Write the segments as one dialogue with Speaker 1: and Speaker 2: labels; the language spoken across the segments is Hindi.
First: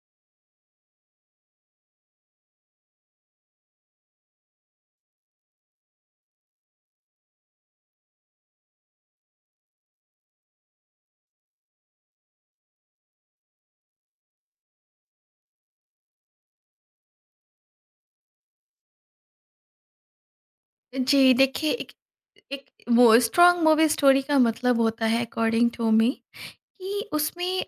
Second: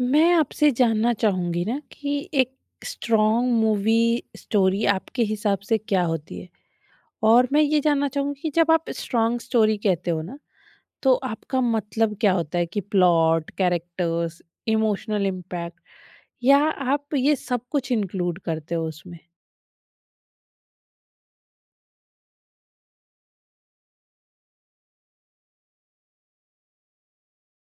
Speaker 1: मैं आपसे जानना चाहूँगी ना कि एक स्ट्रॉन्ग मूवी स्टोरी आपके हिसाब से क्या होती है? और मैं ये जानना चाहूँगी कि जब आप स्ट्रॉन्ग स्टोरी कहते हो ना, तो आपका मतलब क्या होता है कि प्लॉट, कैरेक्टर्स, इमोशनल इम्पैक्ट या आप ये सब कुछ इंक्लूड करते हो उसमें?
Speaker 2: जी देखिए एक एक वो स्ट्रॉन्ग मूवी स्टोरी का मतलब होता है अकॉर्डिंग टू मी कि उसमें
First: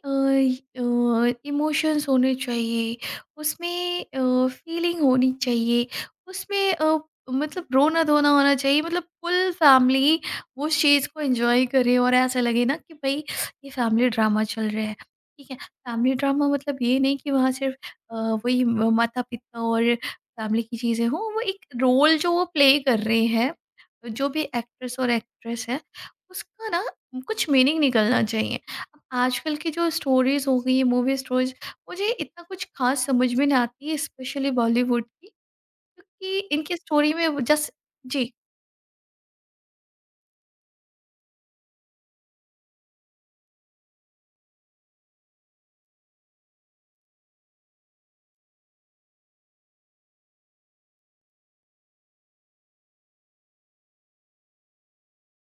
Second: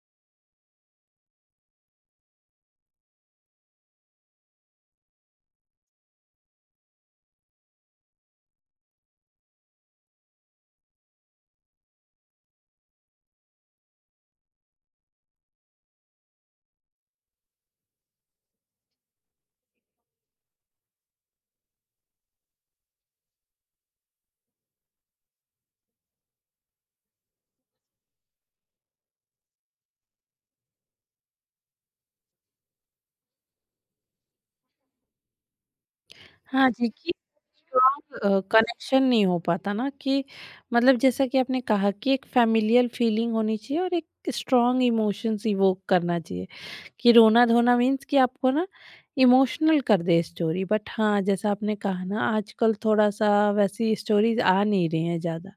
Speaker 2: इमोशंस होने चाहिए। उसमें फीलिंग होनी चाहिए। उसमें मतलब रोना धोना होना चाहिए। मतलब फुल फैमिली उस चीज़ को एंजॉय करे और ऐसा लगे ना कि भाई ये फैमिली ड्रामा चल रहा है। ठीक है, फैमिली ड्रामा मतलब ये नहीं कि वहाँ सिर्फ अ, वही माता पिता और फैमिली की चीज़ें हों। वो एक रोल जो वो प्ले कर रहे हैं, जो भी एक्ट्रेस और एक्ट्रेस है, उसका ना कुछ मीनिंग निकलना चाहिए। आजकल की जो स्टोरीज़ हो गई हैं, मूवी स्टोरीज़, मुझे इतना कुछ ख़ास समझ में नहीं आती है, स्पेशली बॉलीवुड की, क्योंकि
Speaker 1: हाँ
Speaker 2: इनकी
Speaker 1: जी, कि
Speaker 2: स्टोरी में वो जस्ट
Speaker 1: स्ट्रॉन्ग
Speaker 2: जी,
Speaker 1: कनेक्शन नहीं हो पाता ना कि मतलब जैसा कि आपने कहा कि एक फ़ैमिलियल फीलिंग होनी चाहिए और एक स्ट्रॉन्ग इमोशंस इवोक करना चाहिए। कि रोना-धोना मीन्स कि आपको ना इमोशनल कर दे स्टोरी। बट हाँ, जैसा आपने कहा ना आजकल थोड़ा-सा वैसी स्टोरीज़ आ नहीं रही हैं ज़्यादा।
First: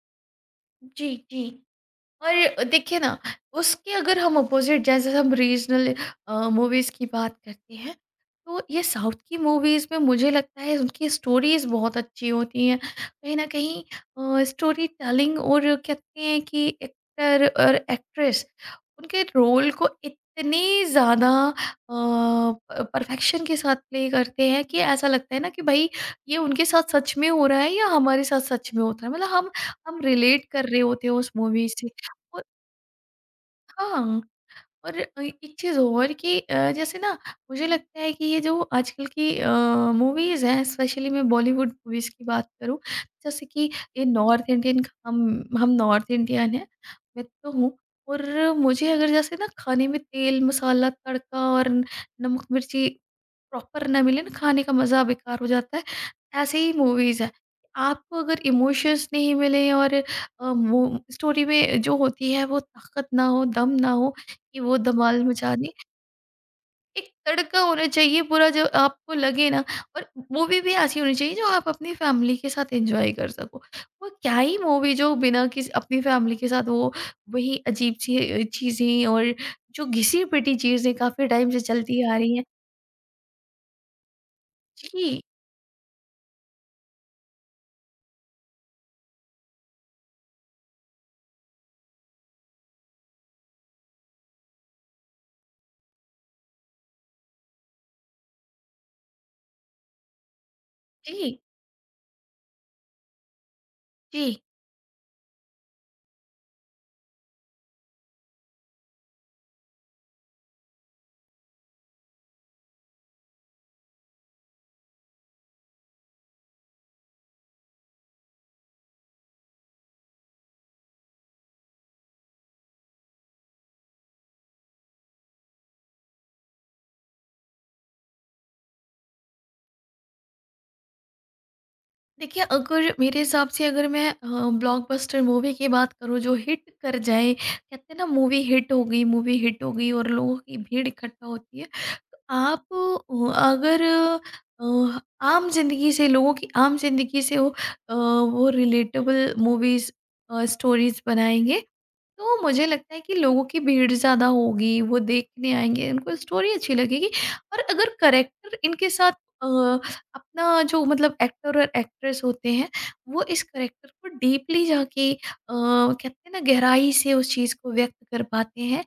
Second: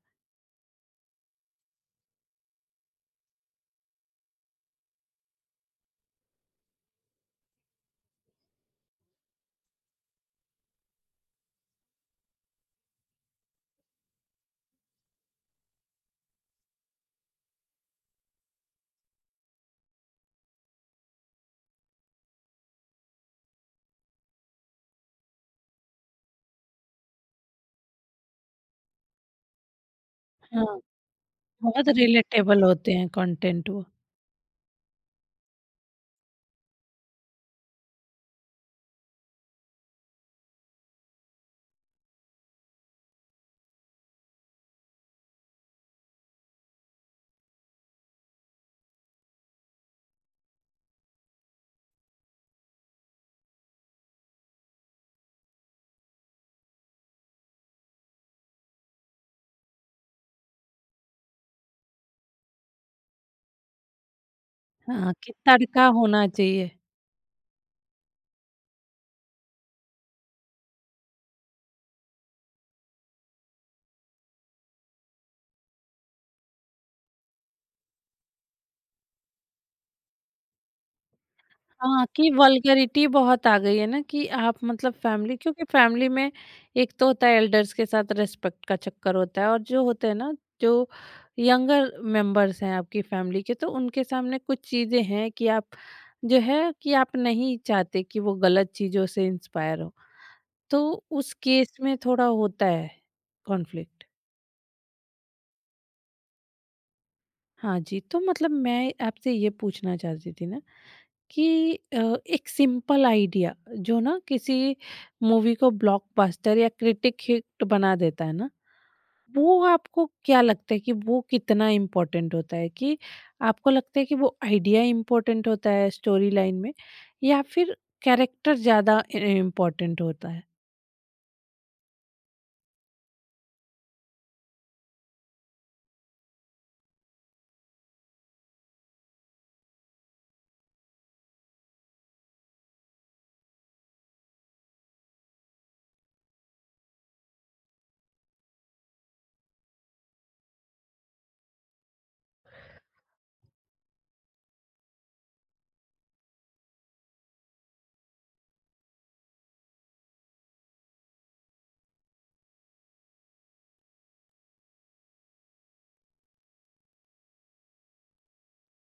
Speaker 2: जी, जी। और देखिए ना, उसके अगर हम अपोजिट जैसे हम रीजनल मूवीज़ की बात करते हैं, तो ये साउथ की मूवीज़ में मुझे लगता है उनकी स्टोरीज़ बहुत अच्छी होती हैं। कहीं ना कहीं स्टोरी टेलिंग, और कहते हैं कि एक्टर और एक्ट्रेस उनके रोल को इतनी ज़्यादा परफेक्शन के साथ प्ले करते हैं कि ऐसा लगता है ना कि भाई ये उनके साथ सच में हो रहा है, या हमारे साथ सच में होता है। मतलब हम रिलेट कर रहे
Speaker 1: हाँ,
Speaker 2: होते हैं उस मूवी
Speaker 1: बहुत
Speaker 2: से। 我
Speaker 1: रिलेटेबल होते हैं कंटेंट वो।
Speaker 2: 他很 और एक चीज़ और कि जैसे ना, मुझे लगता है कि ये जो आजकल की मूवीज़ हैं, स्पेशली मैं बॉलीवुड मूवीज़ की बात करूँ, जैसे कि ये नॉर्थ इंडियन, हम हम नॉर्थ इंडियन हैं। मैं तो हूँ। और मुझे अगर जैसे ना खाने में तेल मसाला तड़का और नमक मिर्ची प्रॉपर ना मिले ना, खाने का मज़ा बेकार हो जाता है। ऐसे ही मूवीज़ है। आपको अगर इमोशंस नहीं मिले और स्टोरी में जो होती है वो ताकत ना हो, दम ना हो कि वो
Speaker 1: हाँ,
Speaker 2: धमाल
Speaker 1: कि
Speaker 2: मचा दें।
Speaker 1: तड़का होना चाहिए।
Speaker 2: एक तड़का होना चाहिए पूरा जो आपको लगे ना। और मूवी भी ऐसी होनी चाहिए जो आप अपनी फैमिली के साथ एंजॉय कर सको। वो क्या ही मूवी जो बिना किसी अपनी फैमिली के साथ, वो वही अजीब सी चीज़ें, और जो घिसी-पिटी चीज़ें काफ़ी टाइम से चलती
Speaker 1: हाँ,
Speaker 2: आ
Speaker 1: कि
Speaker 2: रही हैं।
Speaker 1: वल्गैरिटी बहुत आ गई है ना कि आप मतलब
Speaker 2: जी,
Speaker 1: फैमिली क्योंकि फैमिली में एक तो होता है एल्डर्स के साथ रिस्पेक्ट का चक्कर होता है और जो होते हैं ना जो यंगर मेंबर्स हैं आपकी फैमिली के तो उनके सामने कुछ चीज़ें हैं कि आप जो है कि आप नहीं चाहते कि वो गलत चीज़ों से इंस्पायर हो। तो उस
Speaker 2: जी,
Speaker 1: केस में थोड़ा होता है कॉन्फ्लिक्ट।
Speaker 2: जी।
Speaker 1: हाँ जी, तो मतलब मैं आपसे ये पूछना चाहती थी ना कि एक सिंपल आइडिया जो ना किसी मूवी को ब्लॉकबस्टर या क्रिटिक हिट बना देता है ना, वो आपको क्या लगता है कि वो कितना इम्पोर्टेंट होता है, कि आपको लगता है कि वो आइडिया इम्पोर्टेंट होता है स्टोरी लाइन में, या फिर कैरेक्टर ज्यादा इम्पोर्टेंट होता है।
Speaker 2: देखिए, अगर मेरे हिसाब से अगर मैं ब्लॉकबस्टर मूवी की बात करूँ जो हिट कर जाए, कहते हैं ना, मूवी हिट हो गई, मूवी हिट हो गई और लोगों की भीड़ इकट्ठा होती है। तो आप अगर अ, आम ज़िंदगी से, लोगों की आम ज़िंदगी से वो वो रिलेटेबल मूवीज़, स्टोरीज़ बनाएँगे, तो मुझे लगता है कि लोगों की भीड़ ज़्यादा होगी, वो देखने आएँगे, उनको स्टोरी अच्छी लगेगी। और अगर कैरेक्टर इनके साथ अ अपना, जो मतलब एक्टर और एक्ट्रेस होते हैं, वो इस करैक्टर को डीपली जाके कहते हैं ना गहराई से उस चीज़ को व्यक्त कर पाते हैं,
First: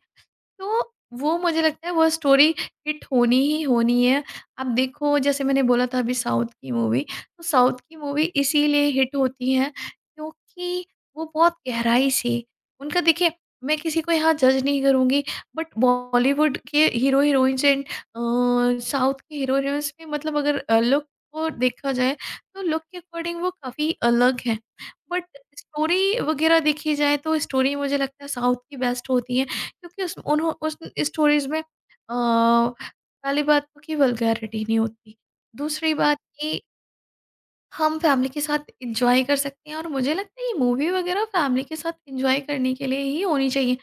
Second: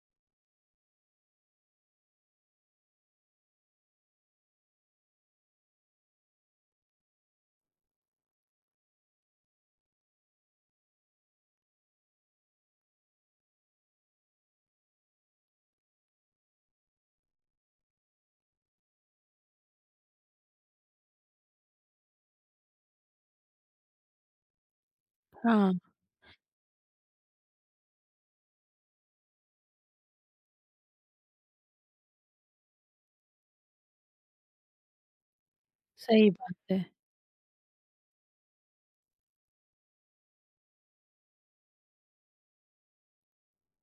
Speaker 2: तो वो मुझे लगता है वो स्टोरी हिट होनी ही होनी है। आप देखो जैसे मैंने बोला था अभी साउथ की मूवी, तो साउथ की मूवी इसीलिए हिट होती हैं क्योंकि वो बहुत गहराई से उनका, देखिए, मैं किसी को यहाँ जज नहीं करूँगी, बट बॉलीवुड के हीरो-हीरोइन्स एंड साउथ के हीरो-हीरोइन्स में, मतलब अगर लुक को देखा जाए तो लुक के अकॉर्डिंग वो काफ़ी अलग हैं। बट
Speaker 1: हाँ।
Speaker 2: स्टोरी वगैरह देखी जाए तो स्टोरी मुझे लगता है साउथ की बेस्ट होती है। क्योंकि उस स्टोरीज में पहली बात तो कि वल्गैरिटी नहीं होती। दूसरी बात
Speaker 1: सही बात
Speaker 2: कि
Speaker 1: है।
Speaker 2: हम फैमिली के साथ एन्जॉय कर सकते हैं, और मुझे लगता है ये मूवी वगैरह फैमिली के साथ एन्जॉय करने के लिए ही होनी चाहिए।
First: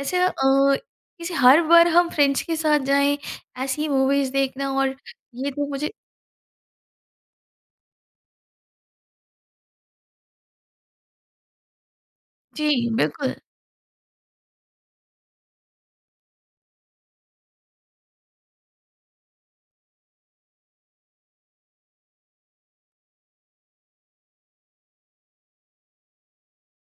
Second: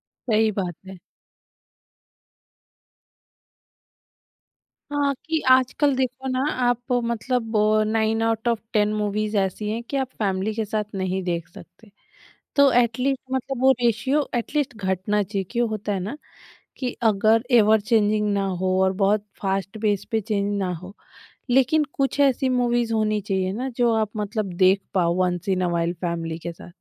Speaker 2: ऐसे
Speaker 1: सही बात है।
Speaker 2: किसी हर बार हम फ्रेंड्स के साथ जाएँ, ऐसी मूवीज़ देखना, और
Speaker 1: हाँ, कि
Speaker 2: ये तो मुझे
Speaker 1: आजकल देखो ना आप मतलब nine out of ten movies ऐसी हैं कि आप फैमिली के साथ नहीं देख सकते।
Speaker 2: जी,
Speaker 1: तो एट लीस्ट
Speaker 2: बिल्कुल।
Speaker 1: मतलब वो रेशियो एट लीस्ट घटना चाहिए, क्यों होता है ना कि अगर एवर चेंजिंग ना हो और बहुत फास्ट पेस पे चेंज ना हो, लेकिन कुछ ऐसी मूवीज होनी चाहिए ना जो आप मतलब देख पाओ once in a while family के साथ।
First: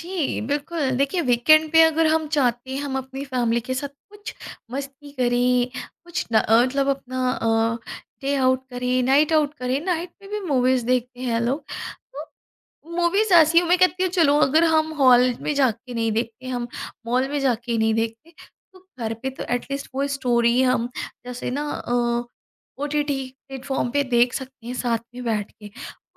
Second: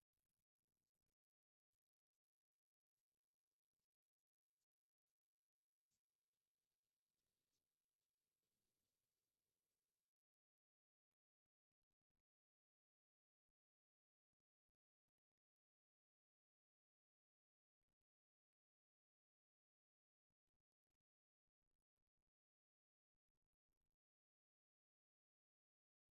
Speaker 2: जी, बिल्कुल। देखिए, वीकेंड पे अगर हम चाहते हैं हम अपनी फैमिली के साथ कुछ मस्ती करें, कुछ न अ, मतलब अपना डे आउट करें, नाइट में भी मूवीज़ देखते हैं लोग। तो मूवीज़ ऐसी हैं, मैं कहती हूँ चलो अगर हम हॉल में जाके नहीं देखते, हम मॉल में जाके नहीं देखते, तो घर पे तो एट लीस्ट वो स्टोरी हम जैसे ना ओटीटी प्लेटफ़ॉर्म पे देख सकते हैं साथ में बैठ के,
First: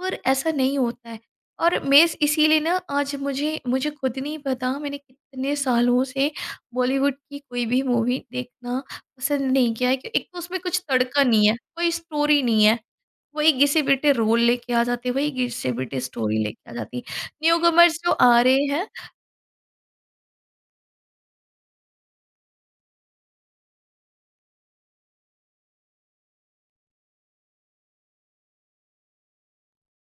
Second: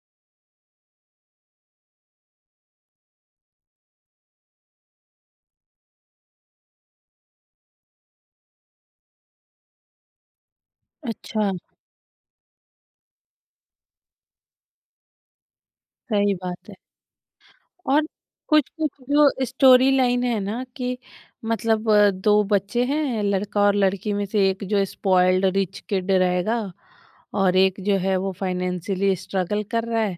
Speaker 2: पर ऐसा नहीं होता है। और मैं इस इसीलिए ना आज मुझे मुझे खुद नहीं पता मैंने कितने सालों से बॉलीवुड की कोई भी मूवी देखना पसंद नहीं किया है। क्यों? एक तो उसमें कुछ तड़का नहीं
Speaker 1: अच्छा।
Speaker 2: है, कोई स्टोरी नहीं है। वही घिसे-पिटे रोल लेके आ जाते हैं, वही घिसे-पिटे
Speaker 1: सही
Speaker 2: स्टोरी
Speaker 1: बात
Speaker 2: लेके आ
Speaker 1: है।
Speaker 2: जाती है। न्यू कमर्स
Speaker 1: और
Speaker 2: जो आ रहे हैं
Speaker 1: कुछ-कुछ जो स्टोरी लाइन है ना, कि मतलब 2 बच्चे हैं लड़का और लड़की, में से एक जो स्पॉइल्ड रिच किड रहेगा और एक जो है वो फाइनेंशियली स्ट्रगल कर रहा है।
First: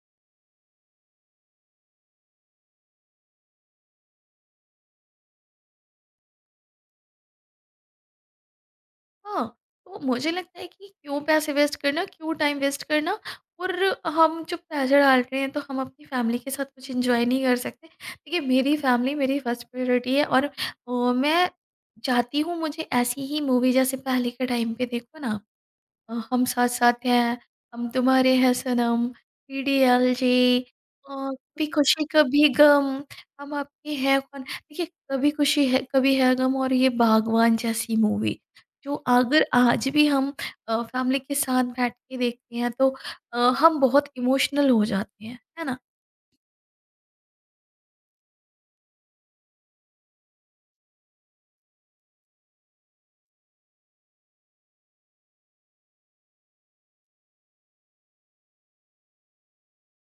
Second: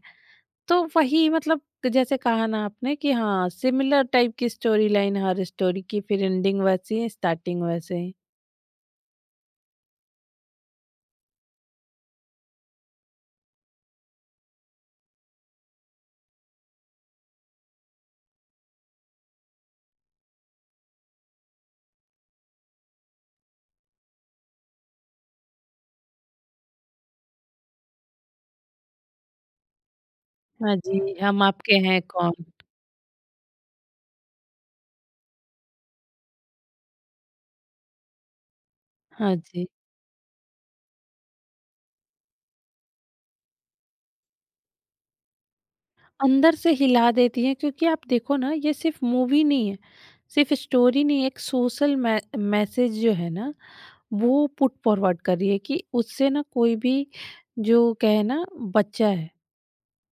Speaker 1: तो वही मतलब जैसे कहा ना आपने कि हाँ सिमिलर टाइप की स्टोरी लाइन हर स्टोरी की, फिर एंडिंग वैसी है स्टार्टिंग वैसे ही।
Speaker 2: हाँ, तो मुझे लगता है कि क्यों पैसे वेस्ट करना, क्यों टाइम वेस्ट करना, और हम जो पैसे डाल रहे हैं, तो हम अपनी फैमिली के साथ कुछ एन्जॉय नहीं कर सकते। देखिए, मेरी फैमिली मेरी फर्स्ट प्रायोरिटी है और मैं चाहती हूँ मुझे ऐसी ही मूवी जैसे पहले के टाइम पे देखो ना आप। हम साथ-साथ हैं, हम तुम्हारे हैं सनम, टीडीएलजे,
Speaker 1: हाँ जी हम
Speaker 2: कभी
Speaker 1: आपके हैं
Speaker 2: खुशी
Speaker 1: कौन।
Speaker 2: कभी गम, हम आपके हैं कौन। देखिए, कभी खुशी है कभी है गम और ये बागवान जैसी मूवी, जो
Speaker 1: हाँ
Speaker 2: अगर
Speaker 1: जी
Speaker 2: आज भी हम फैमिली के साथ बैठ के देखते हैं तो हम बहुत इमोशनल हो जाते हैं, है ना?
Speaker 1: अंदर से हिला देती है क्योंकि आप देखो ना ये सिर्फ मूवी नहीं है, सिर्फ स्टोरी नहीं, एक सोशल मैसेज जो है ना वो पुट फॉरवर्ड कर रही है। कि उससे ना कोई भी जो कहे ना बच्चा है,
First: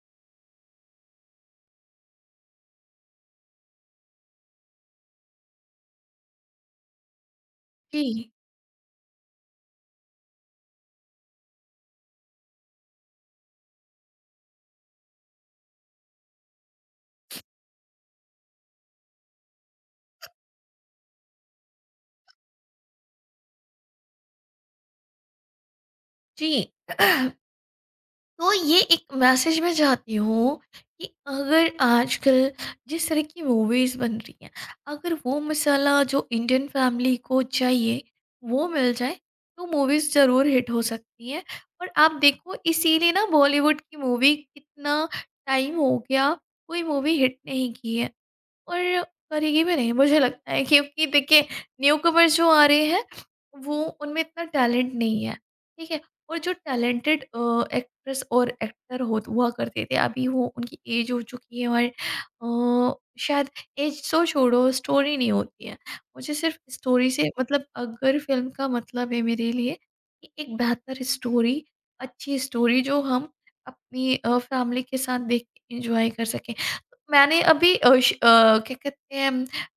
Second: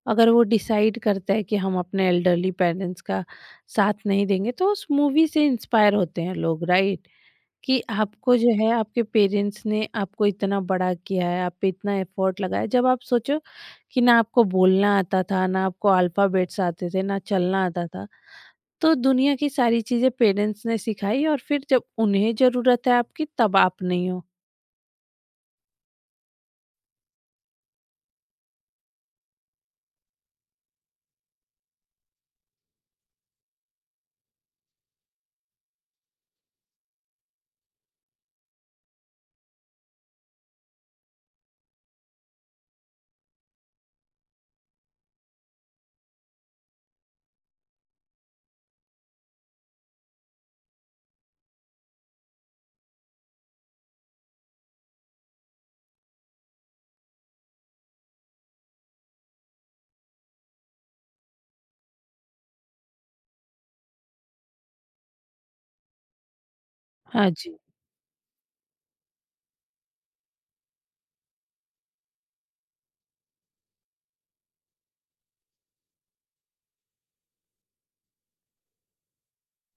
Speaker 1: अगर वो डिसाइड करता है कि हम अपने एल्डरली पेरेंट्स का साथ नहीं देंगे, तो उस मूवी से इंस्पायर होते हैं लोग राइट। कि
Speaker 2: जी,
Speaker 1: आपको जो है आपके पेरेंट्स ने आपको इतना बड़ा किया है, आप पे इतना एफर्ट लगाया। जब आप सोचो कि ना आपको बोलना आता था, ना आपको अल्फाबेट्स आते थे, ना चलना आता था, तो दुनिया की सारी चीजें पेरेंट्स ने सिखाई। और फिर जब उन्हें जरूरत है आपकी तब आप नहीं हो।
Speaker 2: जी। तो ये एक मैसेज मैं चाहती हूँ कि अगर आजकल जिस तरह की मूवीज़ बन रही हैं, अगर वो मसाला जो इंडियन फैमिली को चाहिए, वो मिल जाए, तो मूवीज़ ज़रूर हिट हो सकती हैं। और आप देखो इसीलिए ना बॉलीवुड की मूवी कितना टाइम हो गया, कोई मूवी हिट नहीं की है। और करेगी भी नहीं मुझे लगता है क्योंकि देखिए न्यूकमर जो आ रहे हैं वो, उनमें इतना टैलेंट नहीं है, ठीक है? और जो टैलेंटेड एक्ट्रेस और एक्टर हो हुआ करते थे, अभी वो उनकी एज हो चुकी है। और अ, शायद एज तो छोड़ो, स्टोरी नहीं होती है। मुझे सिर्फ स्टोरी से
Speaker 1: हाँ जी।
Speaker 2: मतलब, अगर फिल्म का मतलब है मेरे लिए कि एक बेहतर स्टोरी, अच्छी स्टोरी जो हम अपनी फैमिली के साथ देख के इंजॉय कर सकें। मैंने अभी क्या कहते हैं,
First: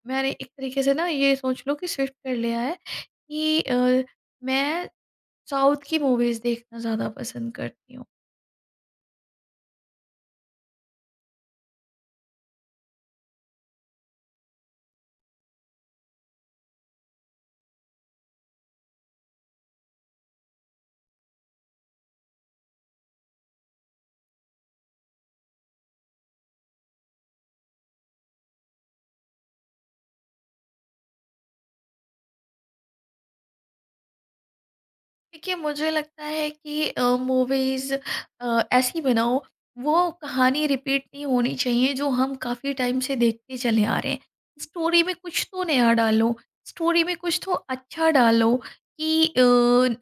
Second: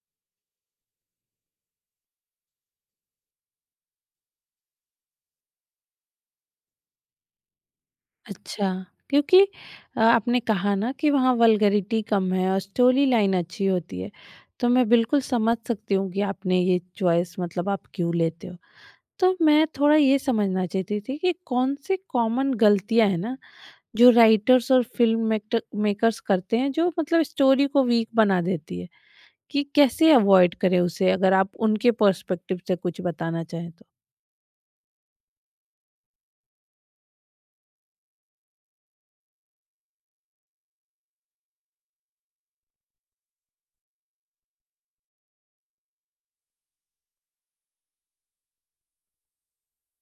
Speaker 2: मैंने एक तरीके से ना ये सोच लो कि शिफ्ट कर लिया है कि मैं साउथ की मूवीज़ देखना ज़्यादा पसंद करती हूँ।
Speaker 1: अच्छा, क्योंकि आपने कहा ना कि वहाँ वल्गैरिटी कम है और स्टोरी लाइन अच्छी होती है, तो मैं बिल्कुल समझ सकती हूँ कि आपने ये चॉइस मतलब आप क्यों लेते हो। तो मैं थोड़ा ये समझना चाहती थी कि कौन सी कॉमन गलतियाँ हैं ना, जो राइटर्स और फ़िल्म मेक्टर मेकर्स करते हैं, जो मतलब स्टोरी को वीक बना देती है, कि कैसे अवॉइड करें उसे? अगर आप उनके पर्सपेक्टिव से कुछ बताना चाहें तो।
Speaker 2: देखिए, मुझे लगता है कि मूवीज ऐसी बनाओ, वो कहानी रिपीट नहीं होनी चाहिए जो हम काफ़ी टाइम से देखते चले आ रहे हैं। स्टोरी में कुछ तो नया डालो, स्टोरी में कुछ तो अच्छा डालो कि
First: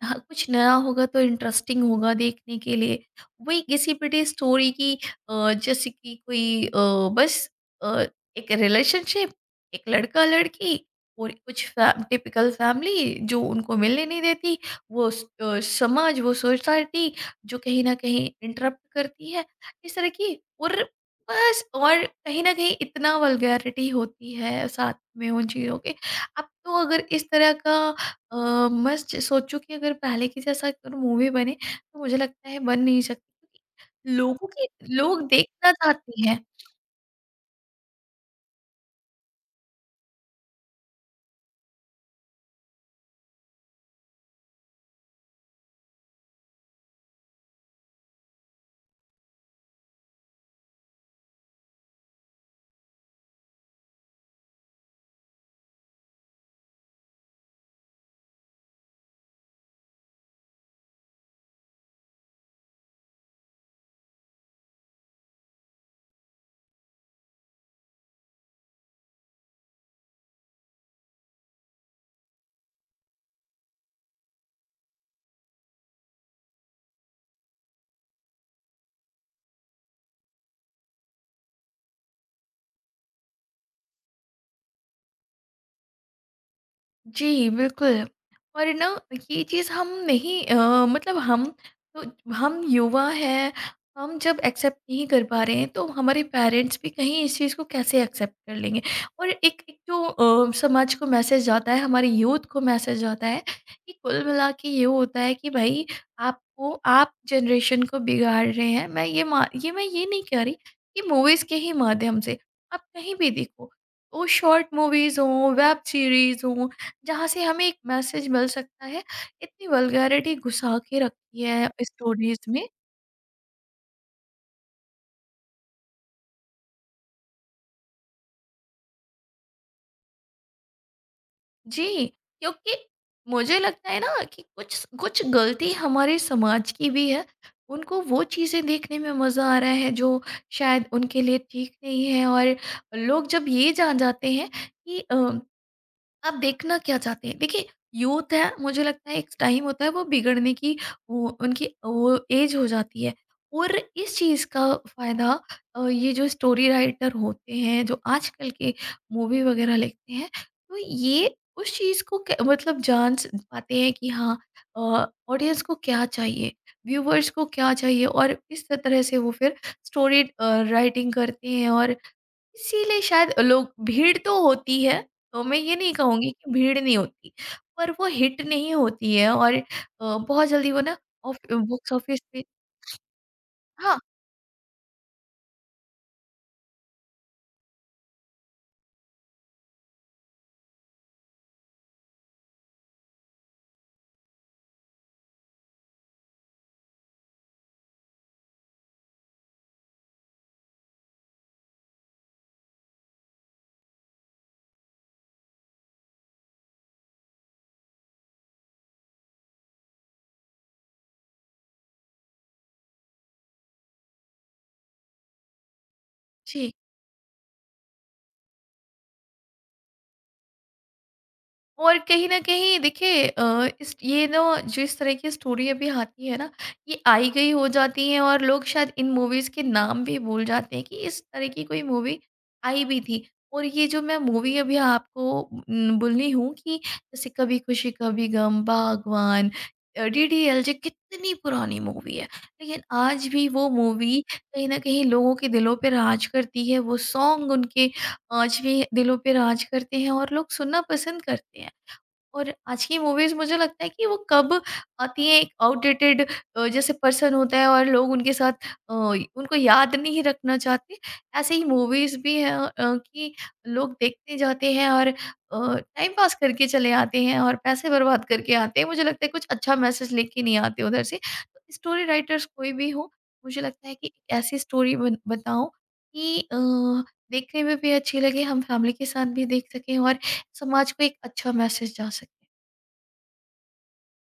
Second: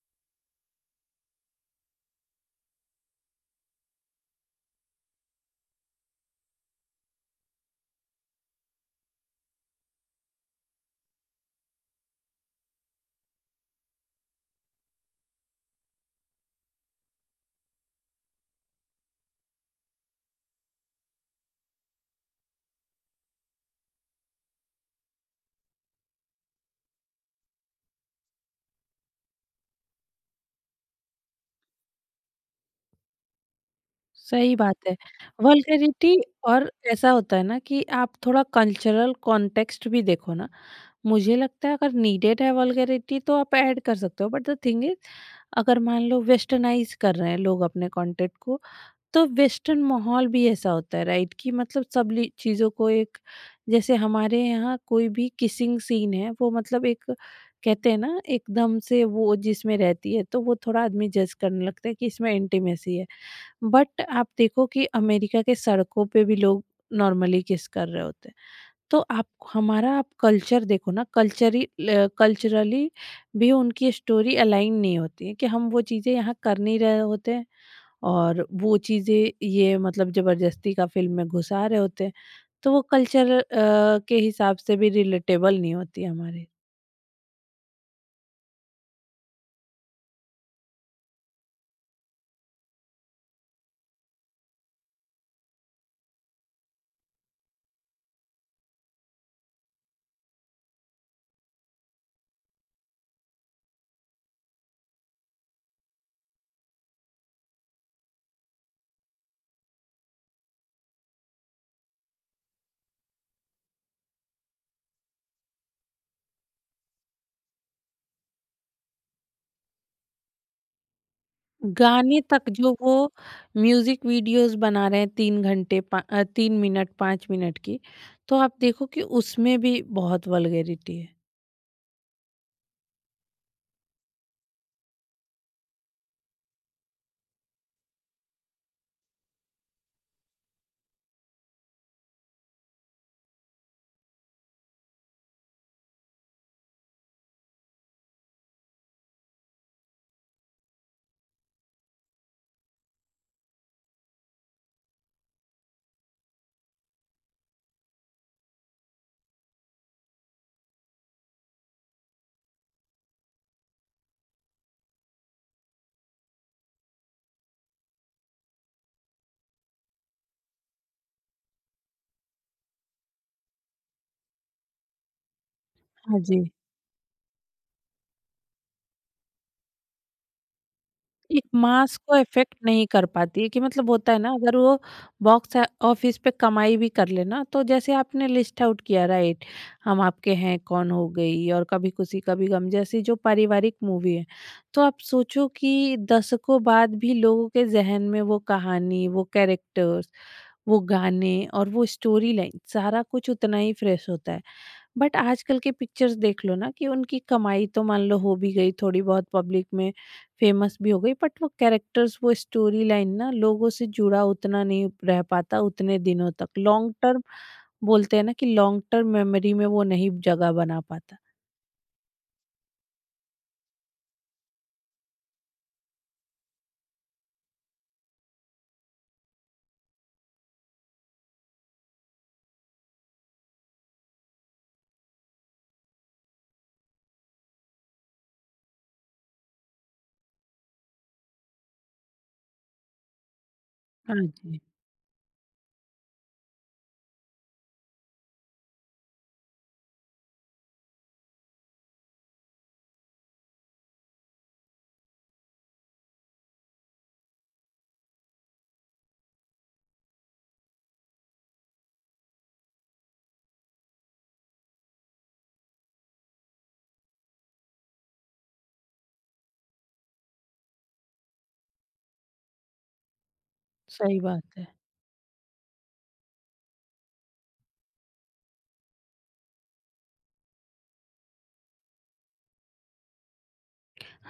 Speaker 2: हाँ, कुछ नया होगा तो इंटरेस्टिंग होगा देखने के लिए। वही किसी पिटी स्टोरी की जैसे कि कोई बस अ, एक रिलेशनशिप, एक लड़का लड़की, और कुछ टिपिकल फैमिली जो उनको मिलने नहीं देती, समाज, वो सोसाइटी जो कहीं ना कहीं इंटरप्ट करती है इस तरह की। और बस, और कहीं ना कहीं इतना वल्गैरिटी होती है साथ में उन चीज़ों के। अब तो अगर इस तरह का अ, मैं सोचूं कि अगर पहले की जैसा अगर मूवी बने, तो मुझे लगता है बन नहीं सकती क्योंकि लोगों
Speaker 1: सही
Speaker 2: की,
Speaker 1: बात है।
Speaker 2: लोग देखना
Speaker 1: वल्गैरिटी।
Speaker 2: चाहते हैं।
Speaker 1: और ऐसा होता है ना कि आप थोड़ा कल्चरल कॉन्टेक्स्ट भी देखो ना, मुझे लगता है अगर नीडेड है वल्गैरिटी तो आप ऐड कर सकते हो, बट द थिंग इज़, अगर मान लो वेस्टर्नाइज़ कर रहे हैं लोग अपने कंटेंट को, तो वेस्टर्न माहौल भी ऐसा होता है राइट कि मतलब सब ली चीज़ों को एक, जैसे हमारे यहाँ कोई भी किसिंग सीन है, वो मतलब एक, कहते हैं ना एकदम से वो जिसमें रहती है, तो वो थोड़ा आदमी जज करने लगता है कि इसमें इंटीमेसी है। बट आप देखो कि अमेरिका के सड़कों पे भी लोग नॉर्मली किस कर रहे होते हैं। तो आप हमारा आप कल्चर देखो ना, कल्चरी कल्चरली भी उनकी स्टोरी अलाइन नहीं होती है कि हम वो चीज़ें यहाँ कर नहीं रहे होते हैं, और वो चीज़ें ये मतलब जबरदस्ती का फिल्म में घुसा रहे होते हैं। तो वो कल्चर के हिसाब से भी रिलेटेबल नहीं होती हमारे।
Speaker 2: जी, बिल्कुल। और ना ये चीज़ हम नहीं अ, मतलब हम तो, हम युवा हैं, हम जब एक्सेप्ट नहीं कर पा रहे हैं, तो हमारे पेरेंट्स भी कहीं इस चीज़ को कैसे एक्सेप्ट कर लेंगे? और एक एक जो समाज को मैसेज जाता है, हमारे यूथ को मैसेज जाता है कि कुल मिला के ये होता है कि भई आपको, आप जनरेशन को बिगाड़ रहे हैं। मैं ये नहीं कह रही कि मूवीज़ के ही माध्यम से, आप कहीं भी देखो, वो शॉर्ट मूवीज़ हों, वेब सीरीज़ हों, जहाँ से हमें एक मैसेज मिल सकता है। इतनी वल्गैरिटी घुसा के रखी है
Speaker 1: गाने तक
Speaker 2: स्टोरीज़ में।
Speaker 1: जो वो म्यूजिक वीडियोस बना रहे हैं 3 घंटे पा अ, 3 मिनट 5 मिनट की, तो आप देखो कि उसमें भी बहुत वल्गैरिटी है।
Speaker 2: जी, क्योंकि मुझे लगता है ना कि कुछ कुछ गलती हमारे समाज की भी है। उनको वो चीज़ें देखने में मज़ा आ रहा है जो शायद उनके लिए ठीक नहीं है। और लोग जब ये जान जाते हैं कि आप देखना क्या चाहते हैं, देखिए, यूथ है, मुझे लगता है एक टाइम होता है वो बिगड़ने की, वो उनकी वो एज हो जाती है, और इस चीज़ का फायदा ये जो स्टोरी राइटर होते हैं जो आजकल के मूवी वगैरह लिखते हैं, तो ये उस चीज़ को मतलब जान पाते हैं कि हाँ ऑडियंस को क्या चाहिए, व्यूवर्स को क्या चाहिए, और इस तरह से वो फिर स्टोरी राइटिंग करते हैं। और इसीलिए शायद लोग, भीड़ तो होती है, तो मैं ये नहीं
Speaker 1: हाँ
Speaker 2: कहूँगी
Speaker 1: जी।
Speaker 2: कि भीड़ नहीं होती, पर वो हिट नहीं होती है। और बहुत जल्दी वो ना ऑफ
Speaker 1: एक
Speaker 2: बॉक्स
Speaker 1: मास को
Speaker 2: ऑफिस पे
Speaker 1: अफेक्ट नहीं कर पाती है, कि मतलब
Speaker 2: हाँ
Speaker 1: होता है ना अगर वो बॉक्स ऑफिस पे कमाई भी कर लेना, तो जैसे आपने लिस्ट आउट किया राइट, हम आपके हैं कौन हो गई और कभी खुशी कभी गम जैसी जो पारिवारिक मूवी है, तो आप सोचो कि दशकों बाद भी लोगों के जहन में वो कहानी, वो कैरेक्टर्स, वो गाने और वो स्टोरी लाइन सारा कुछ उतना ही फ्रेश होता है। बट आजकल के पिक्चर्स देख लो ना, कि उनकी कमाई तो मान लो हो भी गई थोड़ी बहुत, पब्लिक में फेमस भी हो गई, बट वो कैरेक्टर्स वो स्टोरी लाइन ना लोगों से जुड़ा उतना नहीं रह पाता उतने दिनों तक।
Speaker 2: जी।
Speaker 1: लॉन्ग टर्म बोलते हैं ना कि लॉन्ग टर्म मेमोरी में वो नहीं जगह बना पाता।
Speaker 2: और कहीं न कहीं देखिए अ, इस ये ना जिस तरह की स्टोरी अभी आती है ना, ये आई गई हो जाती है और लोग शायद इन मूवीज़ के नाम भी भूल जाते हैं कि इस तरह की कोई मूवी आई भी थी। और ये जो मैं मूवी अभी आपको बोली हूँ कि जैसे कभी खुशी कभी गम, बागवान, डीडीएलजे, कितनी पुरानी मूवी है। लेकिन आज भी वो
Speaker 1: हाँ
Speaker 2: मूवी
Speaker 1: जी।
Speaker 2: कहीं न कहीं लोगों के दिलों पे राज करती है, वो सॉन्ग उनके आज भी दिलों पे राज करते हैं और लोग सुनना पसंद करते हैं। और आज की मूवीज़ मुझे लगता है कि वो कब आती है, एक आउटडेटेड जैसे पर्सन होता है और लोग उनके साथ उनको याद नहीं रखना चाहते। ऐसे ही मूवीज़ भी हैं कि लोग देखते जाते हैं और टाइम पास करके चले आते हैं और पैसे बर्बाद करके आते हैं। मुझे लगता है कुछ अच्छा मैसेज लेके नहीं आते उधर से। तो स्टोरी राइटर्स कोई भी हो, मुझे लगता है कि एक
Speaker 1: सही बात
Speaker 2: ऐसी
Speaker 1: है।
Speaker 2: स्टोरी बन बताओ कि देखने में भी अच्छी लगे, हम फैमिली के साथ भी देख सकें, और समाज को एक अच्छा मैसेज जा सके।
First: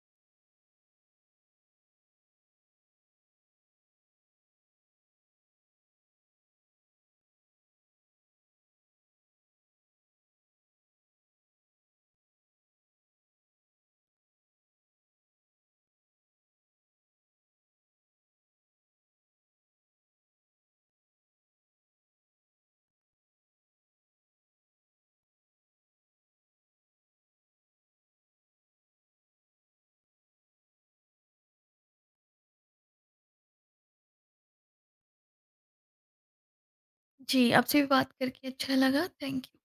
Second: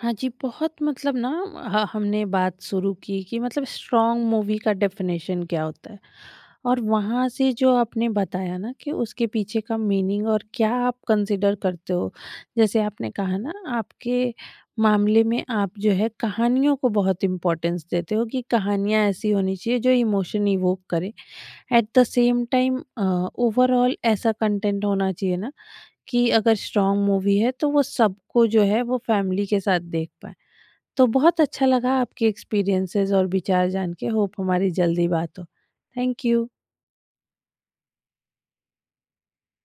Speaker 1: हाँ जी बहुत मतलब ना, हमने बात शुरू की कि मतलब स्ट्रॉन्ग मूवी का डेफिनेशन क्या होता है, और वहाँ से जो आपने बताया ना कि उसके पीछे का मीनिंग और क्या आप कंसिडर करते हो। जैसे आपने कहा ना आपके मामले में आप जो है कहानियों को बहुत इम्पोर्टेंस देते हो कि कहानियाँ ऐसी होनी चाहिए जो इमोशन इवोक करे। At the same time overall ऐसा कंटेंट होना चाहिए ना कि अगर स्ट्रॉन्ग मूवी है तो वो सबको जो है वो फैमिली के साथ देख पाए। तो बहुत अच्छा लगा आपके एक्सपीरियंसेस और विचार जान के, होप हमारी जल्दी बात हो। Thank you.
Speaker 2: जी, आपसे भी बात करके अच्छा लगा। Thank you.